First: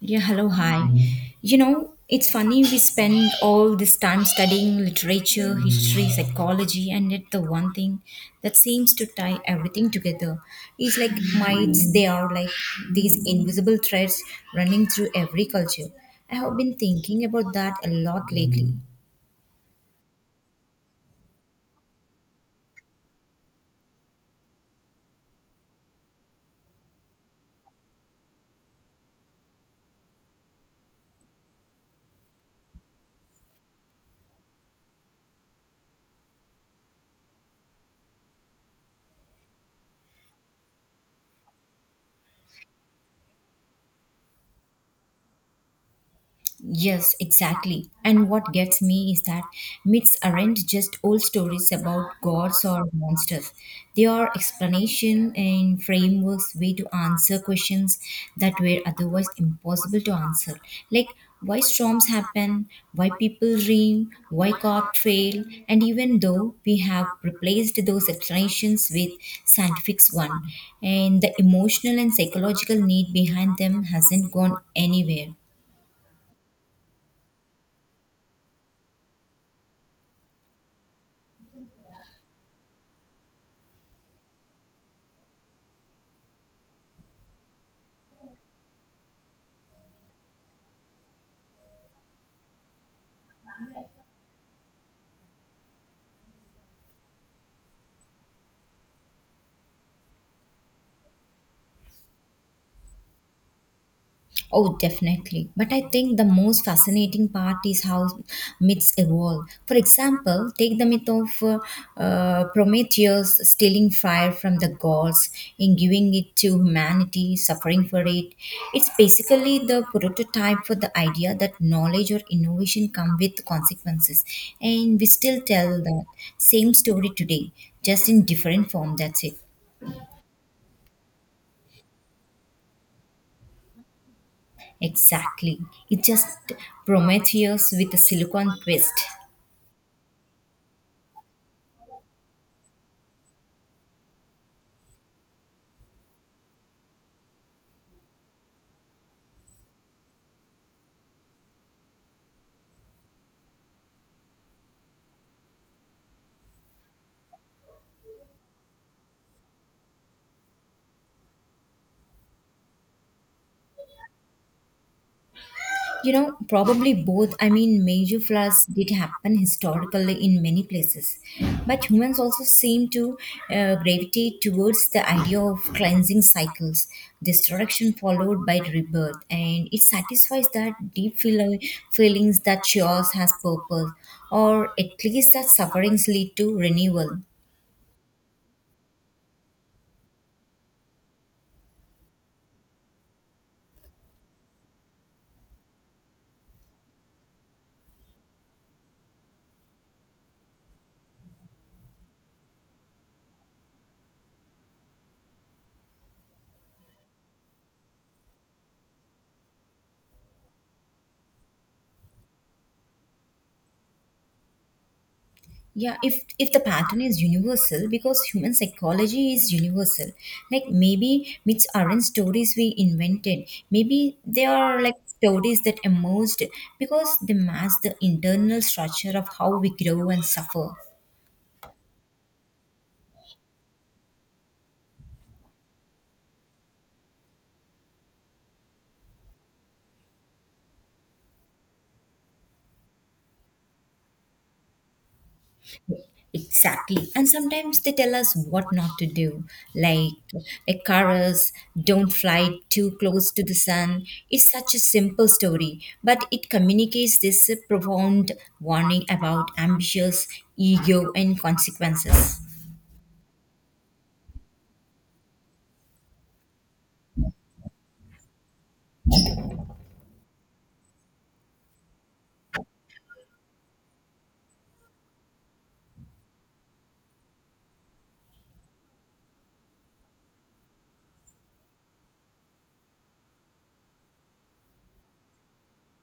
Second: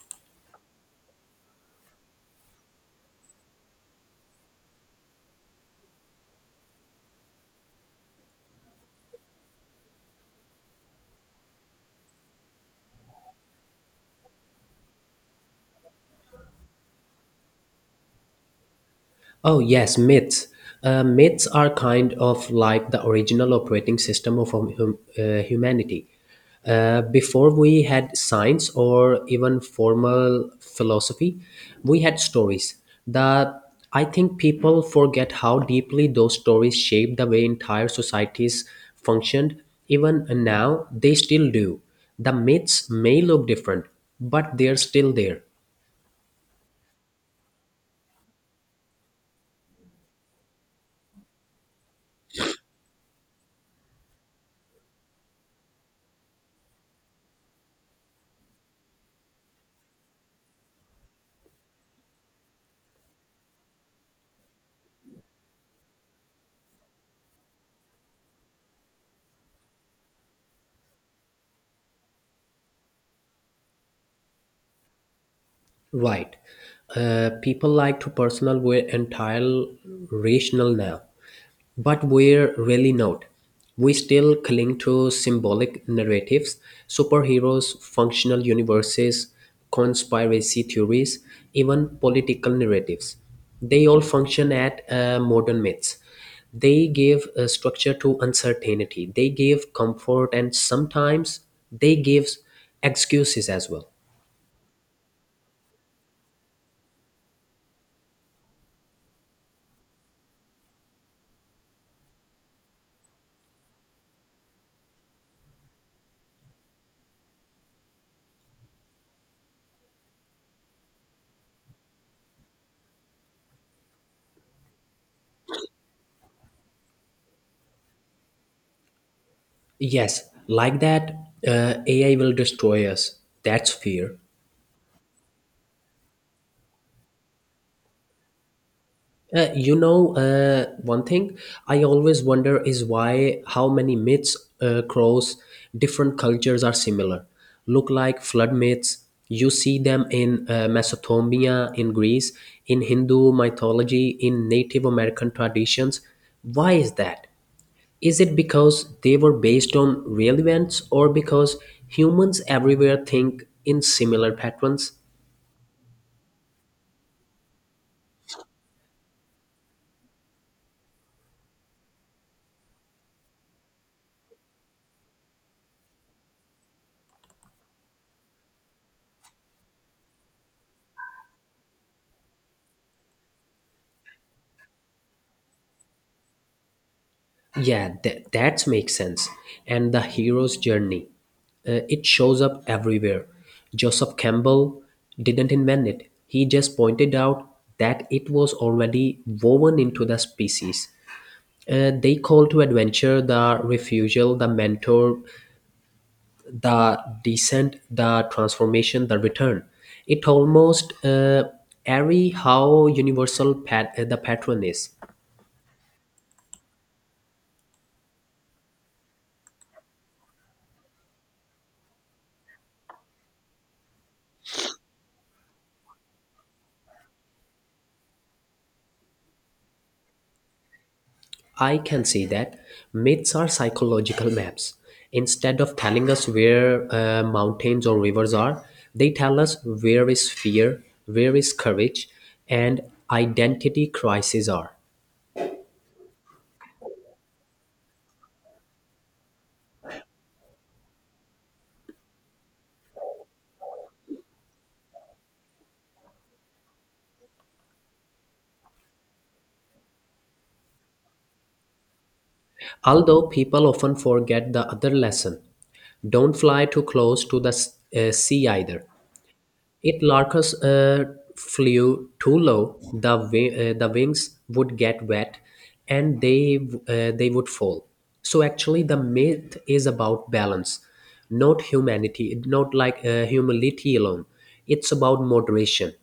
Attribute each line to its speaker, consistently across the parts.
Speaker 1: Yeah, hello, hi. Mhm. You know, it's funny we spend all this time studying literature, history, psychology, and yet the one thing that seems to tie everything together is like mites, they are like these invisible threads running through every culture. I have been thinking about that a lot lately.
Speaker 2: Oh, yes, myths. Myths are kind of like the original operating system of humanity. Before we had science or even formal philosophy, we had stories. The I think people forget how deeply those stories shaped the way entire societies functioned. Even now, they still do. The myths may look different, but they're still there.
Speaker 1: Yes, exactly. And what gets me is that myths aren't just old stories about gods or monsters. They are explanation and frameworks way to answer questions that were otherwise impossible to answer. Like why storms happen, why people dream, why God fail, and even though we have replaced those explanations with scientific one, and the emotional and psychological need behind them hasn't gone anywhere.
Speaker 2: Right. People like to personal we're entirely rational now, but we're really not. We still cling to symbolic narratives, superheroes, functional universes, conspiracy theories, even political narratives. They all function at modern myths. They give structure to uncertainty. They give comfort, and sometimes they give excuses as well.
Speaker 1: Oh, definitely. But I think the most fascinating part is how myths evolve. For example, take the myth of Prometheus stealing fire from the gods and giving it to humanity, suffering for it. It's basically the prototype for the idea that knowledge or innovation come with consequences. And we still tell that same story today, just in different form. That's it.
Speaker 2: Yes, like that, AI will destroy us. That's fear.
Speaker 1: Exactly. It's just Prometheus with a silicon twist.
Speaker 2: One thing I always wonder is why how many myths across different cultures are similar. Look like flood myths. You see them in Mesopotamia, in Greece, in Hindu mythology, in Native American traditions. Why is that? Is it because they were based on real events or because humans everywhere think in similar patterns?
Speaker 1: You know, probably both. I mean, major floods did happen historically in many places, but humans also seem to gravitate towards the idea of cleansing cycles, destruction followed by rebirth, and it satisfies that feelings that chaos has purpose, or at least that sufferings lead to renewal.
Speaker 2: Yeah, that makes sense. And the hero's journey, it shows up everywhere. Joseph Campbell didn't invent it, he just pointed out that it was already woven into the species. They call to adventure the refusal, the mentor, the descent, the transformation, the return. It almost airy how universal the pattern is.
Speaker 1: Yeah, if the pattern is universal because human psychology is universal, like maybe myths aren't stories we invented, maybe they are like stories that emerged because they mask the internal structure of how we grow and suffer.
Speaker 2: I can see that myths are psychological maps. Instead of telling us where mountains or rivers are, they tell us where is fear, where is courage, and identity crises are.
Speaker 1: Exactly. And sometimes they tell us what not to do, like a chorus, don't fly too close to the sun. It's such a simple story, but it communicates this profound warning about ambitious ego and consequences.
Speaker 2: Although people often forget the other lesson, don't fly too close to the sea either. If Larkus flew too low, the the wings would get wet, and they would fall. So actually, the myth is about balance, not humanity, not like humility alone. It's about moderation.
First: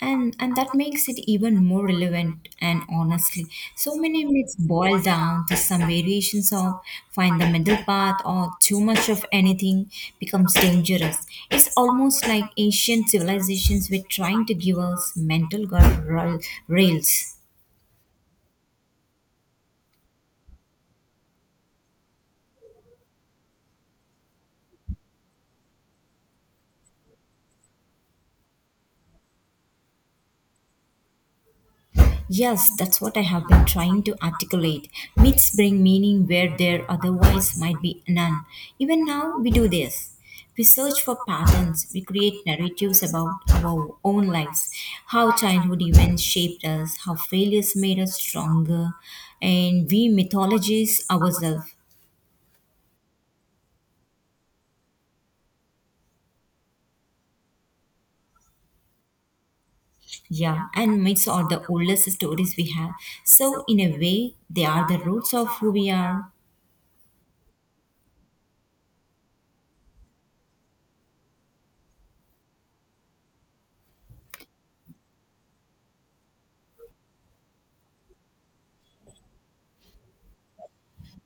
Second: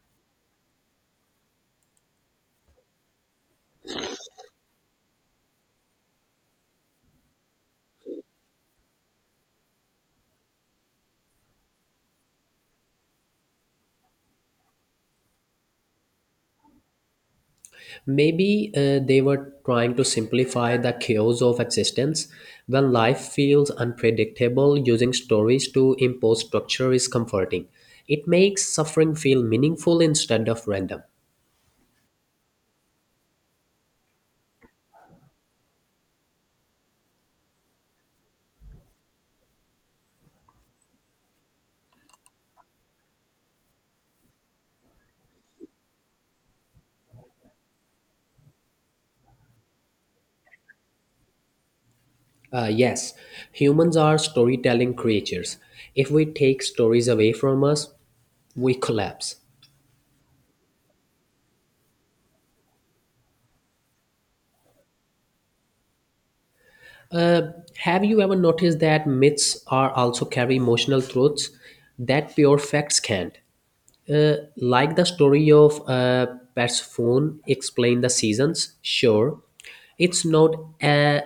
Speaker 1: And that makes it even more relevant, and honestly so many myths boil down to some variations of find the middle path or too much of anything becomes dangerous. It's almost like ancient civilizations were trying to give us mental guardrails.
Speaker 2: Maybe they were trying to simplify the chaos of existence. When life feels unpredictable, using stories to impose structure is comforting. It makes suffering feel meaningful instead of random.
Speaker 1: Yes, that's what I have been trying to articulate. Myths bring meaning where there otherwise might be none. Even now, we do this. We search for patterns, we create narratives about our own lives, how childhood events shaped us, how failures made us stronger, and we mythologize ourselves.
Speaker 2: Yes, humans are storytelling creatures. If we take stories away from us, we collapse.
Speaker 1: Yeah, and myths are the oldest stories we have. So, in a way, they are the roots of who we are.
Speaker 2: Have you ever noticed that myths are also carry emotional truths that pure facts can't? Like the story of Persephone explain the seasons. Sure, it's not uh,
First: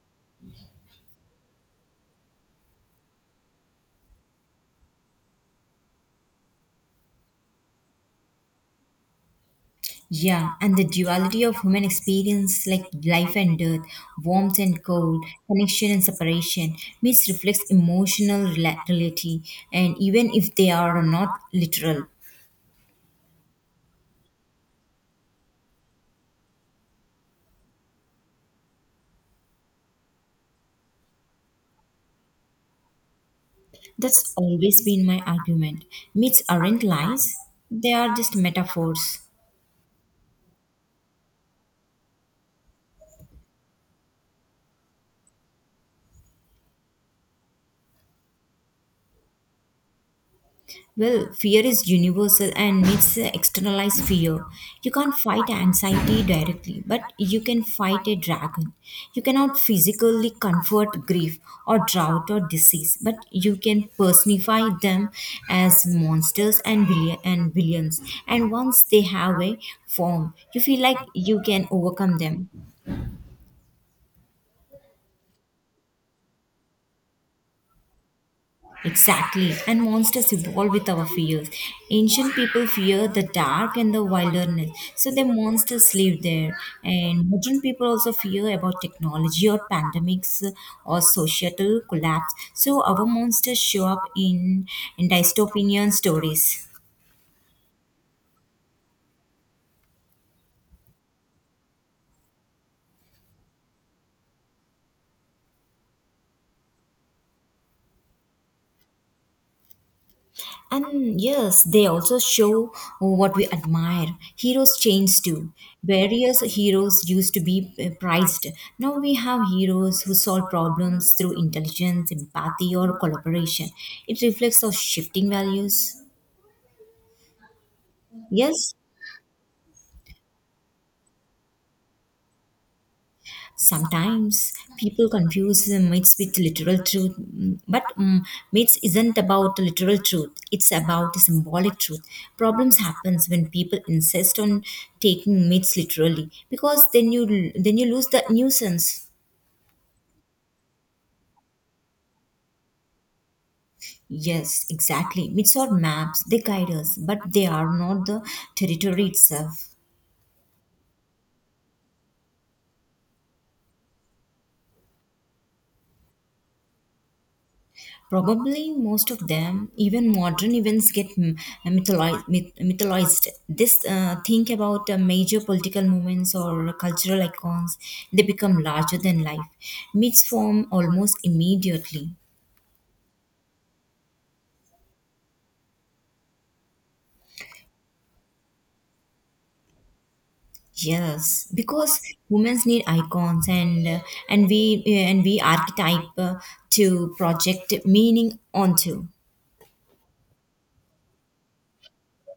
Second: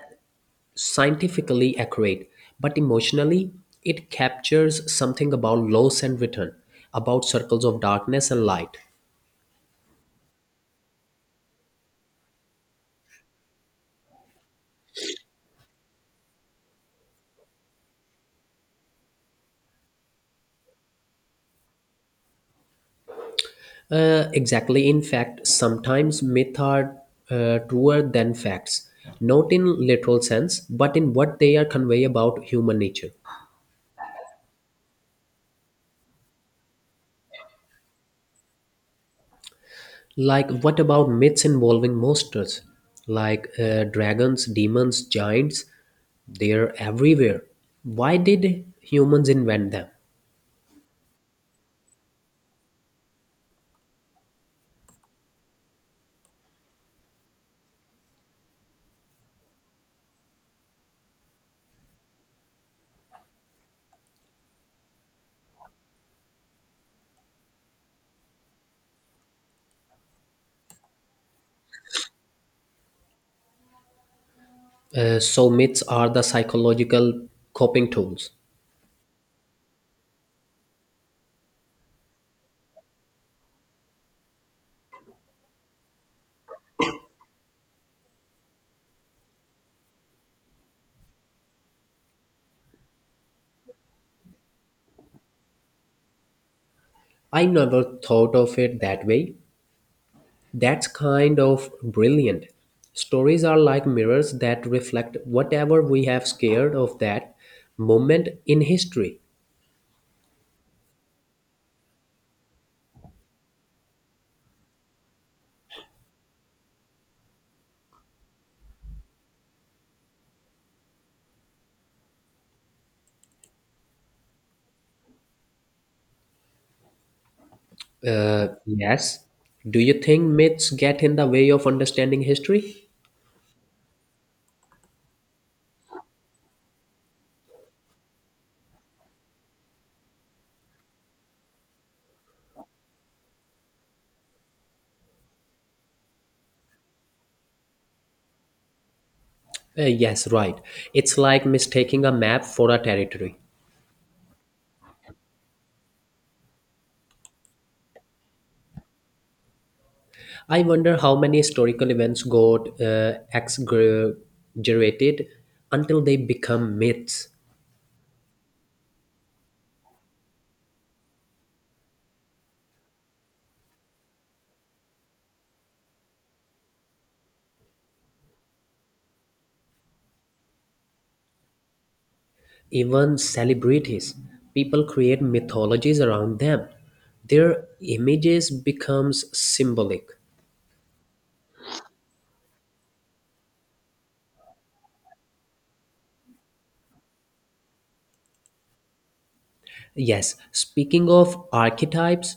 Speaker 2: scientifically accurate, but emotionally it captures something about loss and return, about circles of darkness and light.
Speaker 1: Yeah, and the duality of human experience, like life and death, warmth and cold, connection and separation, myths reflects emotional reality, and even if they are not literal.
Speaker 2: Exactly. In fact, sometimes myths are truer than facts, not in literal sense, but in what they are convey about human nature.
Speaker 1: That's always been my argument. Myths aren't lies, they are just metaphors.
Speaker 2: Like, what about myths involving monsters, like dragons, demons, giants? They are everywhere. Why did humans invent them?
Speaker 1: Well, fear is universal and needs to externalize fear. You can't fight anxiety directly, but you can fight a dragon. You cannot physically comfort grief or drought or disease, but you can personify them as monsters and villains. And once they have a form, you feel like you can overcome them.
Speaker 2: So myths are the psychological coping tools.
Speaker 1: Exactly, and monsters evolve with our fears. Ancient people fear the dark and the wilderness, so their monsters live there. And modern people also fear about technology or pandemics or societal collapse, so our monsters show up in dystopian stories.
Speaker 2: I never thought of it that way. That's kind of brilliant. Stories are like mirrors that reflect whatever we have scared of that moment in history.
Speaker 1: And yes, they also show what we admire. Heroes change too. Various heroes used to be prized. Now we have heroes who solve problems through intelligence, empathy, or collaboration. It reflects our shifting values. Yes?
Speaker 2: Yes. Do you think myths get in the way of understanding history?
Speaker 1: Sometimes people confuse the myths with literal truth, but myths isn't about literal truth. It's about symbolic truth. Problems happens when people insist on taking myths literally because then you lose the nuisance.
Speaker 2: Yes, right. It's like mistaking a map for a territory.
Speaker 1: Yes, exactly. Myths are maps. They guide us, but they are not the territory itself.
Speaker 2: I wonder how many historical events got exaggerated until they become myths.
Speaker 1: Probably most of them, even modern events, get mythologized. This Think about major political movements or cultural icons, they become larger than life. Myths form almost immediately.
Speaker 2: Even celebrities people create mythologies around them their images becomes symbolic.
Speaker 1: Yes, because humans need icons, and and we archetype to project meaning onto.
Speaker 2: Yes, speaking of archetypes,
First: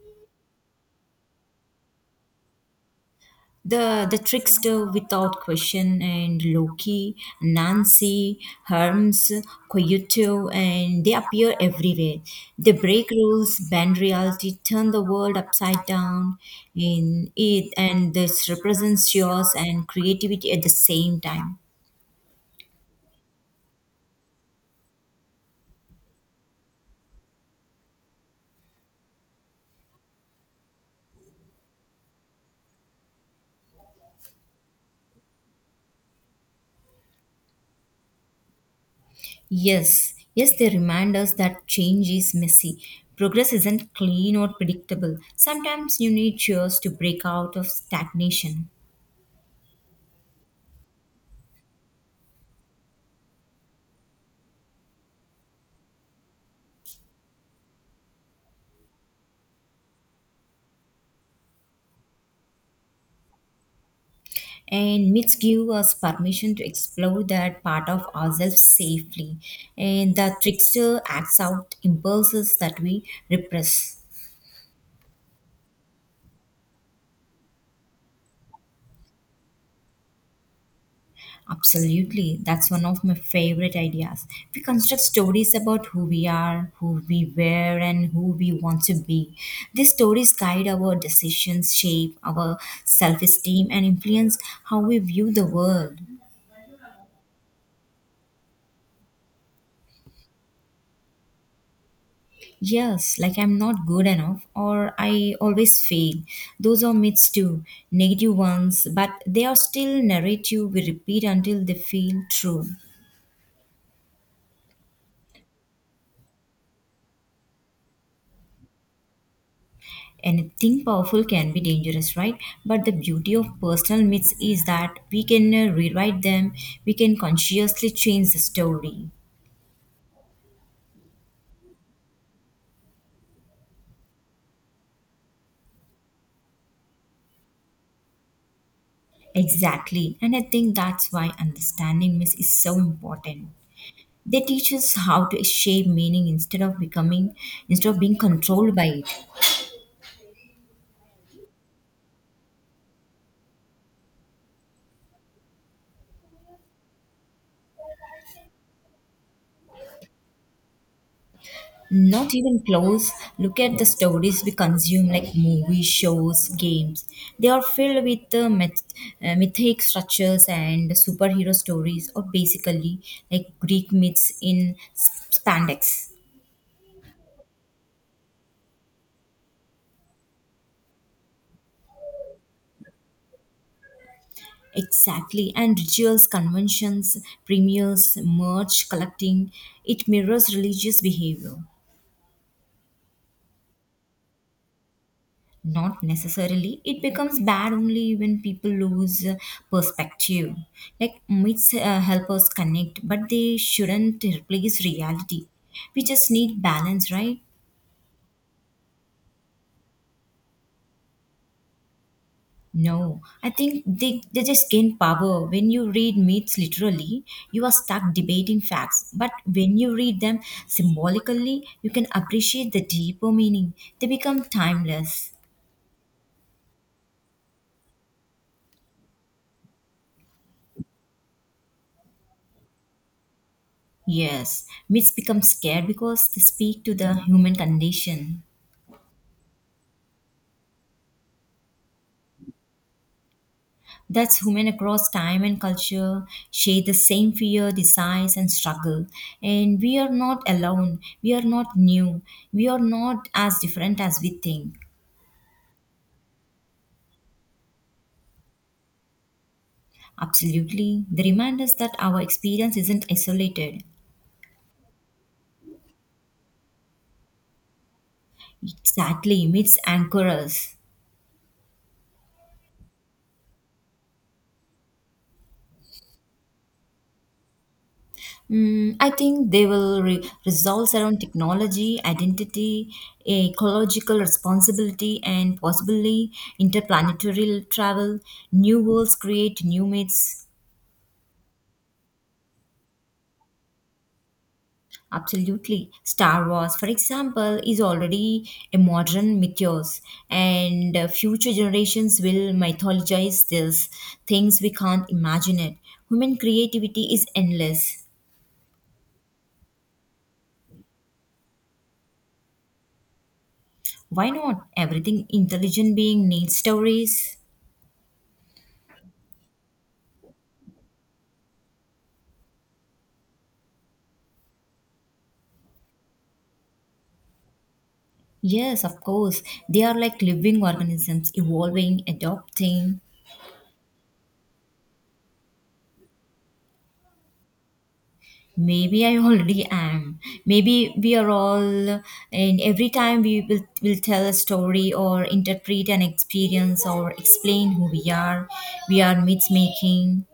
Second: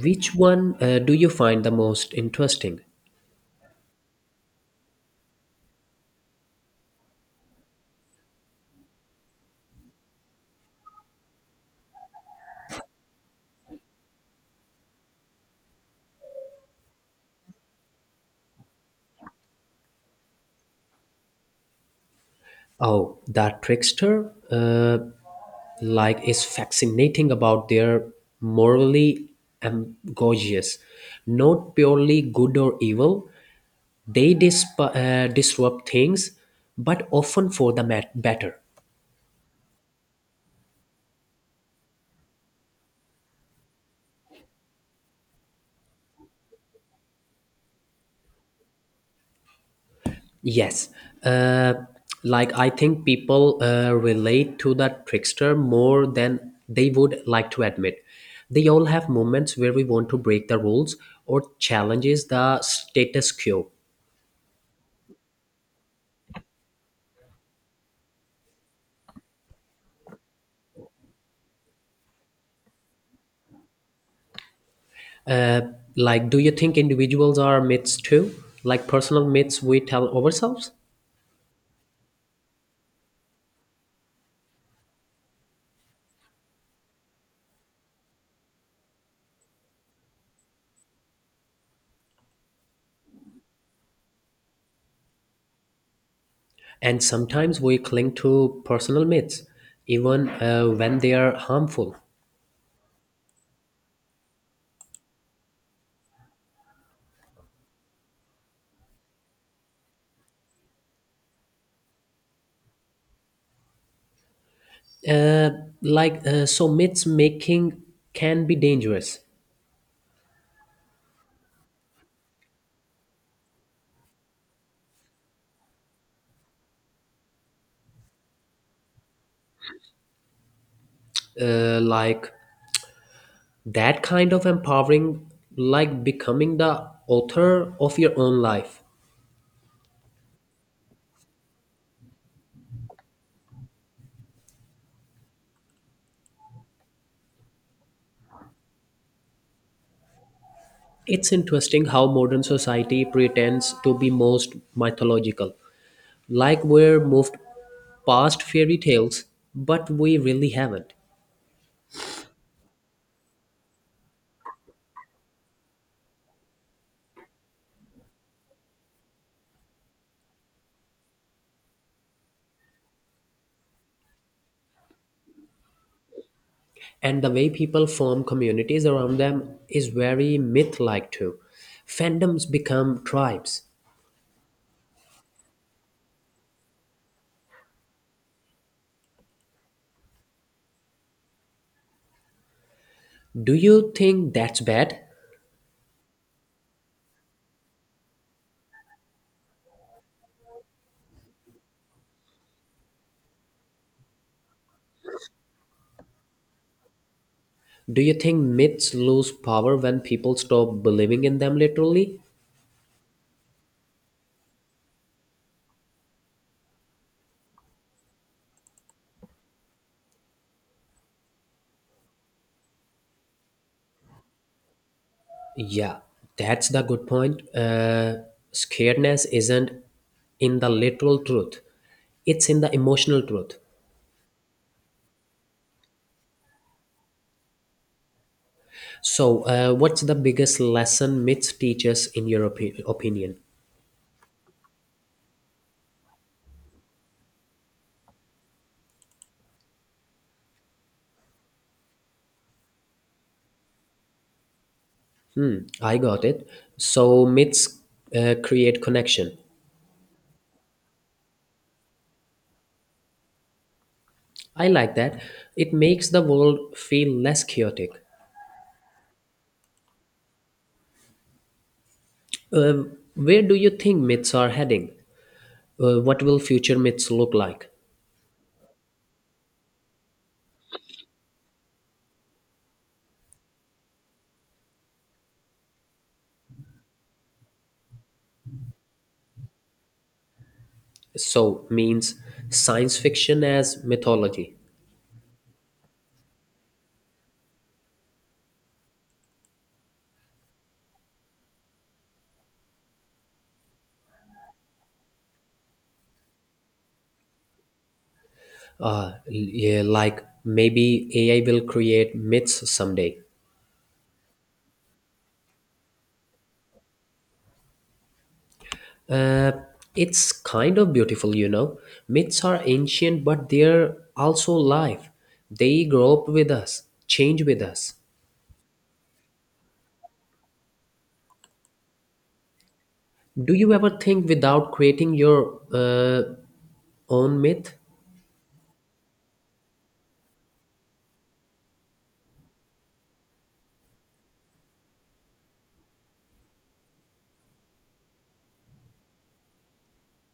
Speaker 2: which one do you find the most interesting?
Speaker 1: The trickster without question, and Loki, Nancy, Hermes, Coyote, and they appear everywhere. They break rules, bend reality, turn the world upside down in it, and this represents chaos and creativity at the same time.
Speaker 2: Oh, that trickster, like is fascinating about their morally ambiguous, not purely good or evil. They disrupt things, but often for the better.
Speaker 1: Yes, yes, they remind us that change is messy. Progress isn't clean or predictable. Sometimes you need cheers to break out of stagnation.
Speaker 2: Yes. Uh, like, I think people relate to that trickster more than they would like to admit. They all have moments where we want to break the rules or challenges the status quo.
Speaker 1: And myths give us permission to explore that part of ourselves safely, and the trickster acts out impulses that we repress.
Speaker 2: Like, do you think individuals are myths too? Like personal myths we tell ourselves?
Speaker 1: Absolutely, that's one of my favorite ideas. We construct stories about who we are, who we were, and who we want to be. These stories guide our decisions, shape our self-esteem, and influence how we view the world.
Speaker 2: And sometimes we cling to personal myths, even when they are harmful.
Speaker 1: Yes, like I'm not good enough or I always fail. Those are myths too, negative ones, but they are still narrative we repeat until they feel true.
Speaker 2: Uh, so myths making can be dangerous.
Speaker 1: Anything powerful can be dangerous, right? But the beauty of personal myths is that we can rewrite them, we can consciously change the story.
Speaker 2: Like, that kind of empowering, like becoming the author of your own life.
Speaker 1: Exactly, and I think that's why understanding myths is so important. They teach us how to shape meaning instead of becoming, instead of being controlled by it.
Speaker 2: It's interesting how modern society pretends to be most mythological, like we're moved past fairy tales, but we really haven't.
Speaker 1: Not even close. Look at the stories we consume, like movies, shows, games. They are filled with mythic structures and superhero stories, or basically like Greek myths in spandex.
Speaker 2: And the way people form communities around them is very myth like too. Fandoms become tribes.
Speaker 1: Exactly, and rituals, conventions, premiers, merch, collecting. It mirrors religious behavior.
Speaker 2: Do you think that's bad?
Speaker 1: Not necessarily. It becomes bad only when people lose perspective. Like myths help us connect, but they shouldn't replace reality. We just need balance, right?
Speaker 2: Do you think myths lose power when people stop believing in them literally?
Speaker 1: No, I think they just gain power. When you read myths literally, you are stuck debating facts. But when you read them symbolically, you can appreciate the deeper meaning. They become timeless.
Speaker 2: Yeah, that's the good point. Scaredness isn't in the literal truth, it's in the emotional truth.
Speaker 1: Yes, myths become scared because they speak to the human condition.
Speaker 2: So, what's the biggest lesson myths teach us in your opinion?
Speaker 1: That's human across time and culture, share the same fear, desires, and struggle. And we are not alone, we are not new, we are not as different as we think.
Speaker 2: Hmm, I got it. So, myths create connection.
Speaker 1: Absolutely. They remind us that our experience isn't isolated.
Speaker 2: I like that. It makes the world feel less chaotic.
Speaker 1: Exactly, myths anchor us.
Speaker 2: Uh, where do you think myths are heading? What will future myths look like?
Speaker 1: Mm, I think they will resolve around technology, identity, ecological responsibility, and possibly interplanetary travel. New worlds create new myths.
Speaker 2: So, means science fiction as mythology.
Speaker 1: Absolutely. Star Wars, for example, is already a modern mythos, and future generations will mythologize these things we can't imagine it. Human creativity is endless.
Speaker 2: Yeah, like maybe AI will create myths someday.
Speaker 1: Why not? Everything intelligent being needs stories.
Speaker 2: Uh, it's kind of beautiful, you know. Myths are ancient, but they're also alive. They grow up with us, change with us.
Speaker 1: Yes, of course. They are like living organisms, evolving, adopting.
Speaker 2: Do you ever think without creating your own myth?
Speaker 1: Maybe I already am. Maybe we are all, and every time we will tell a story or interpret an experience or explain who we are myth making.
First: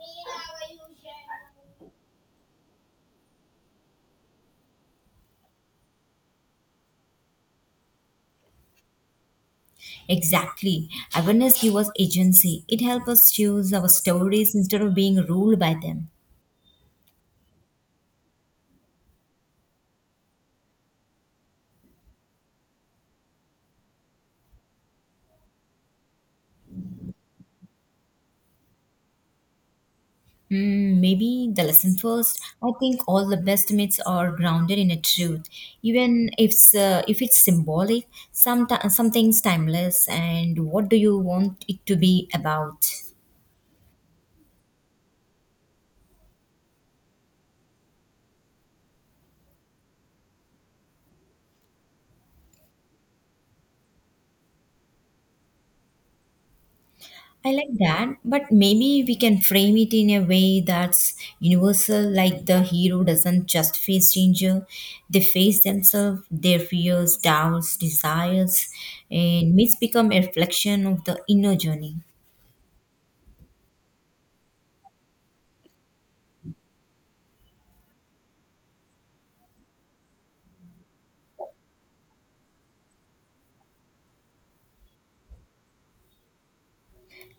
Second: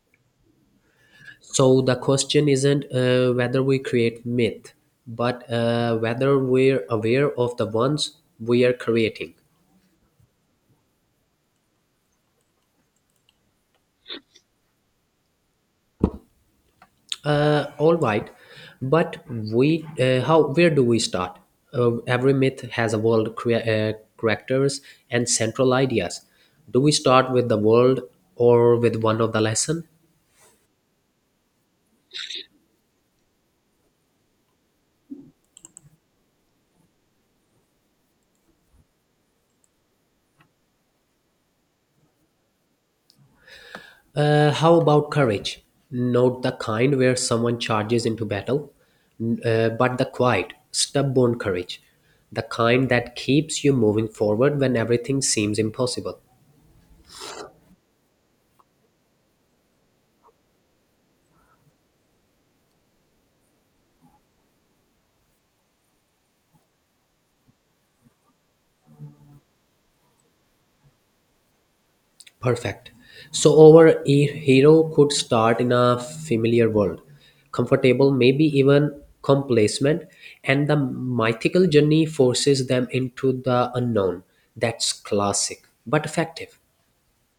Speaker 2: So the question isn't whether we create myth, but whether we're aware of the ones we are creating.
Speaker 1: Exactly. Awareness gives us agency. It helps us choose our stories instead of being ruled by them.
Speaker 2: All right, but we how where do we start? Every myth has a world, characters and central ideas. Do we start with the world or with one of the lesson?
Speaker 1: Hmm, maybe the lesson first. I think all the best myths are grounded in a truth, even if if it's symbolic. Something's timeless, and what do you want it to be about?
Speaker 2: How about courage? Not the kind where someone charges into battle, but the quiet, stubborn courage, the kind that keeps you moving forward when everything seems impossible.
Speaker 1: I like that, but maybe we can frame it in a way that's universal. Like the hero doesn't just face danger; they face themselves, their fears, doubts, desires, and myths become a reflection of the inner journey.
Speaker 2: Perfect. So our hero could start in a familiar world, comfortable, maybe even complacent, and the mythical journey forces them into the unknown. That's classic, but effective.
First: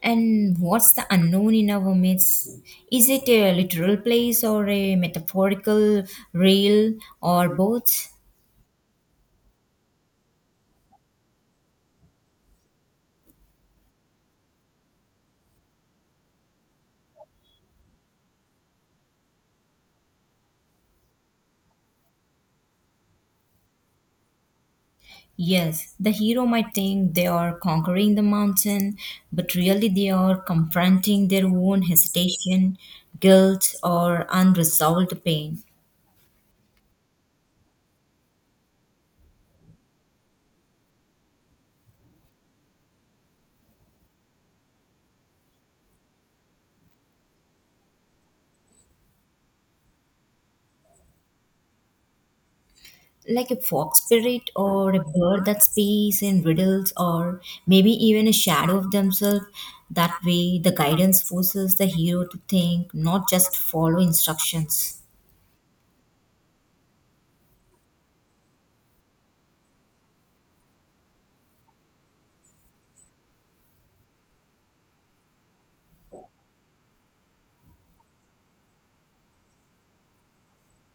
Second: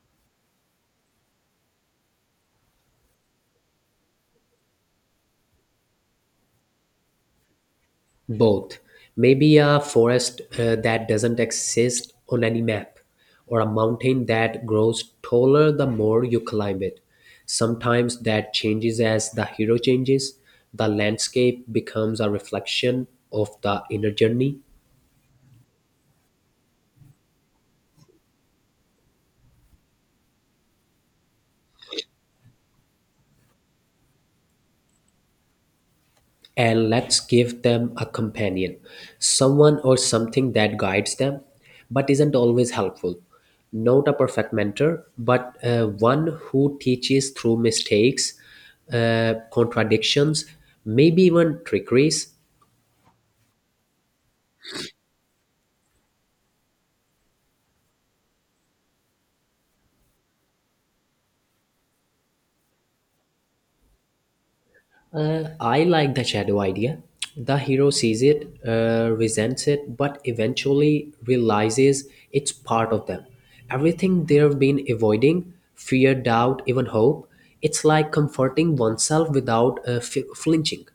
Speaker 1: And what's the unknown in our midst? Is it a literal place or a metaphorical rail or both?
Speaker 2: Both. Maybe a forest that doesn't exist on any map, or a mountain that grows taller the more you climb it. Sometimes that changes as the hero changes. The landscape becomes a reflection of the inner journey.
Speaker 1: Yes, the hero might think they are conquering the mountain, but really they are confronting their own hesitation, guilt, or unresolved pain.
Speaker 2: And let's give them a companion, someone or something that guides them but isn't always helpful. Not a perfect mentor, but one who teaches through mistakes, contradictions, maybe even trickeries.
Speaker 1: Like a fox spirit or a bird that speaks in riddles, or maybe even a shadow of themselves. That way the guidance forces the hero to think, not just follow instructions.
Speaker 2: I like the shadow idea. The hero sees it, resents it, but eventually realizes it's part of them. Everything they've been avoiding, fear, doubt, even hope, it's like comforting oneself without flinching.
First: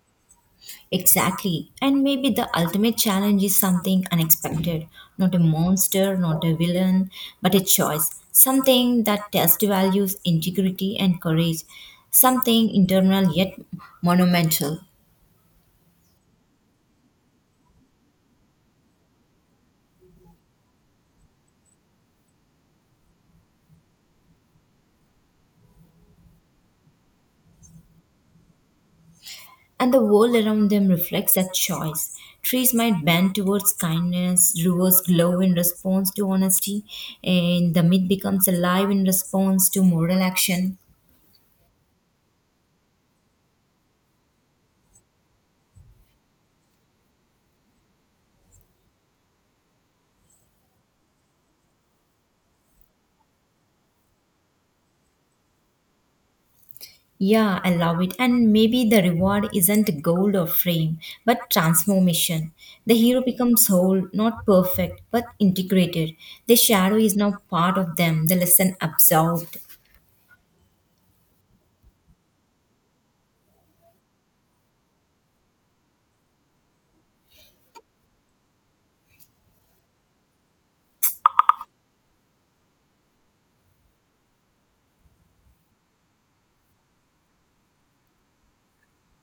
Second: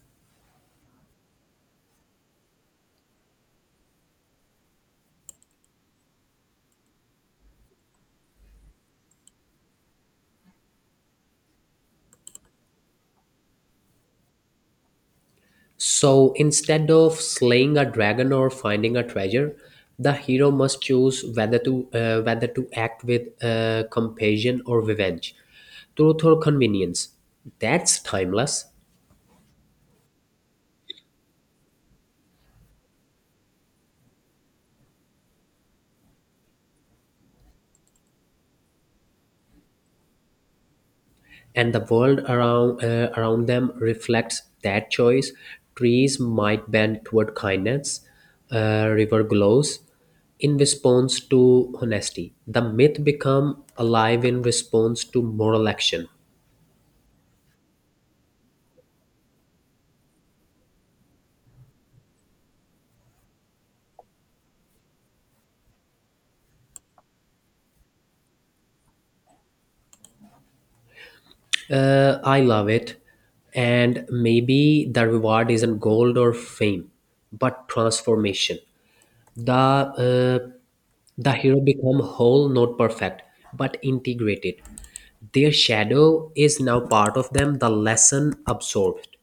Speaker 1: Exactly, and maybe the ultimate challenge is something unexpected, not a monster, not a villain, but a choice, something that tests values, integrity, and courage, something internal yet monumental.
Speaker 2: So instead of slaying a dragon or finding a treasure, the hero must choose whether to act with compassion or revenge, truth or convenience. That's timeless.
Speaker 1: And the world around them reflects that choice. Trees might bend towards kindness, rivers glow in response to honesty, and the myth becomes alive in response to moral action.
Speaker 2: And the world around around them reflects that choice. Trees might bend toward kindness, river glows in response to honesty. The myth become alive in response to moral action.
Speaker 1: Yeah, I love it. And maybe the reward isn't gold or fame, but transformation. The hero becomes whole, not perfect, but integrated. The shadow is now part of them, the lesson absorbed.
Speaker 2: I love it. And maybe the reward isn't gold or fame, but transformation. The uh, the hero become whole, not perfect, but integrated. Their shadow is now part of them, the lesson absorbed.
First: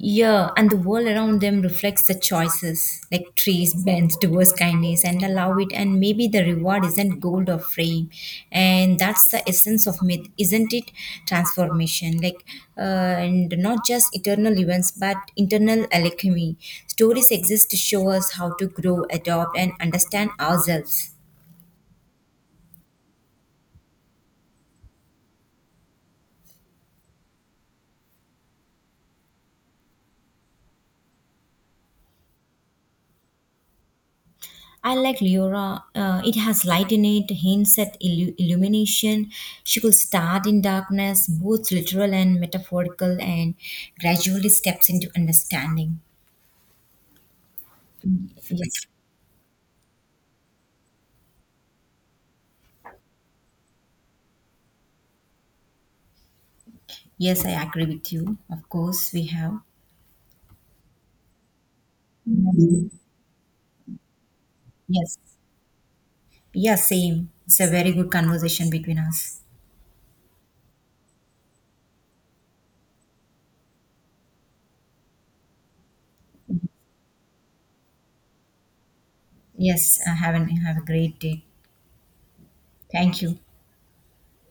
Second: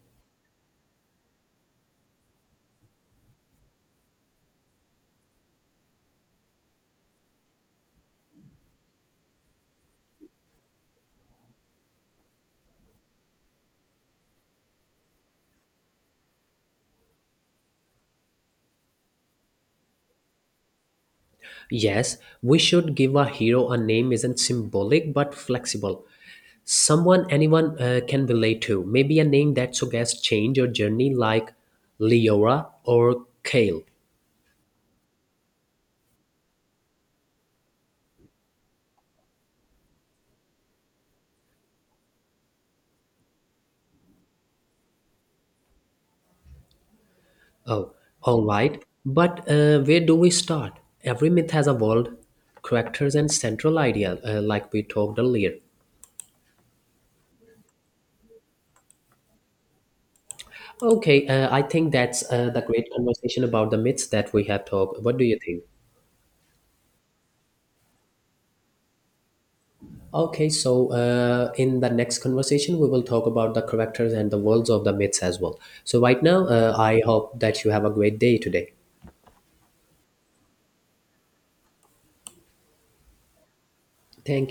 Speaker 1: Yeah, and the world around them reflects the choices. Like trees bend towards kindness and allow it, and maybe the reward isn't gold or fame. And that's the essence of myth, isn't it? Transformation, uh, and not just eternal events, but internal alchemy. Stories exist to show us how to grow, adopt, and understand ourselves.
Speaker 2: Yes, we should give a hero a name isn't symbolic but flexible. Someone anyone can relate to. Maybe a name that suggests change or journey like Leora or Kale.
Speaker 1: I like Leora. It has light in it, hints at illumination. She could start in darkness, both literal and metaphorical, and gradually steps into understanding.
Speaker 2: Oh, all right.
Speaker 1: Yes,
Speaker 2: But where do we start? Every myth has evolved characters and central idea, like we talked earlier.
Speaker 1: yes, I agree with you. Of course, we have.
Speaker 2: Okay, I think that's the great conversation about the myths that we have talked. What
Speaker 1: Yes,
Speaker 2: do you think?
Speaker 1: yeah, same. It's a very good conversation between us.
Speaker 2: Okay, so in the next conversation, we will talk about the characters and the worlds of the myths as well. So, right now, I hope that you have a great day today.
Speaker 1: Yes, have a great day. Thank you.
Speaker 2: Thank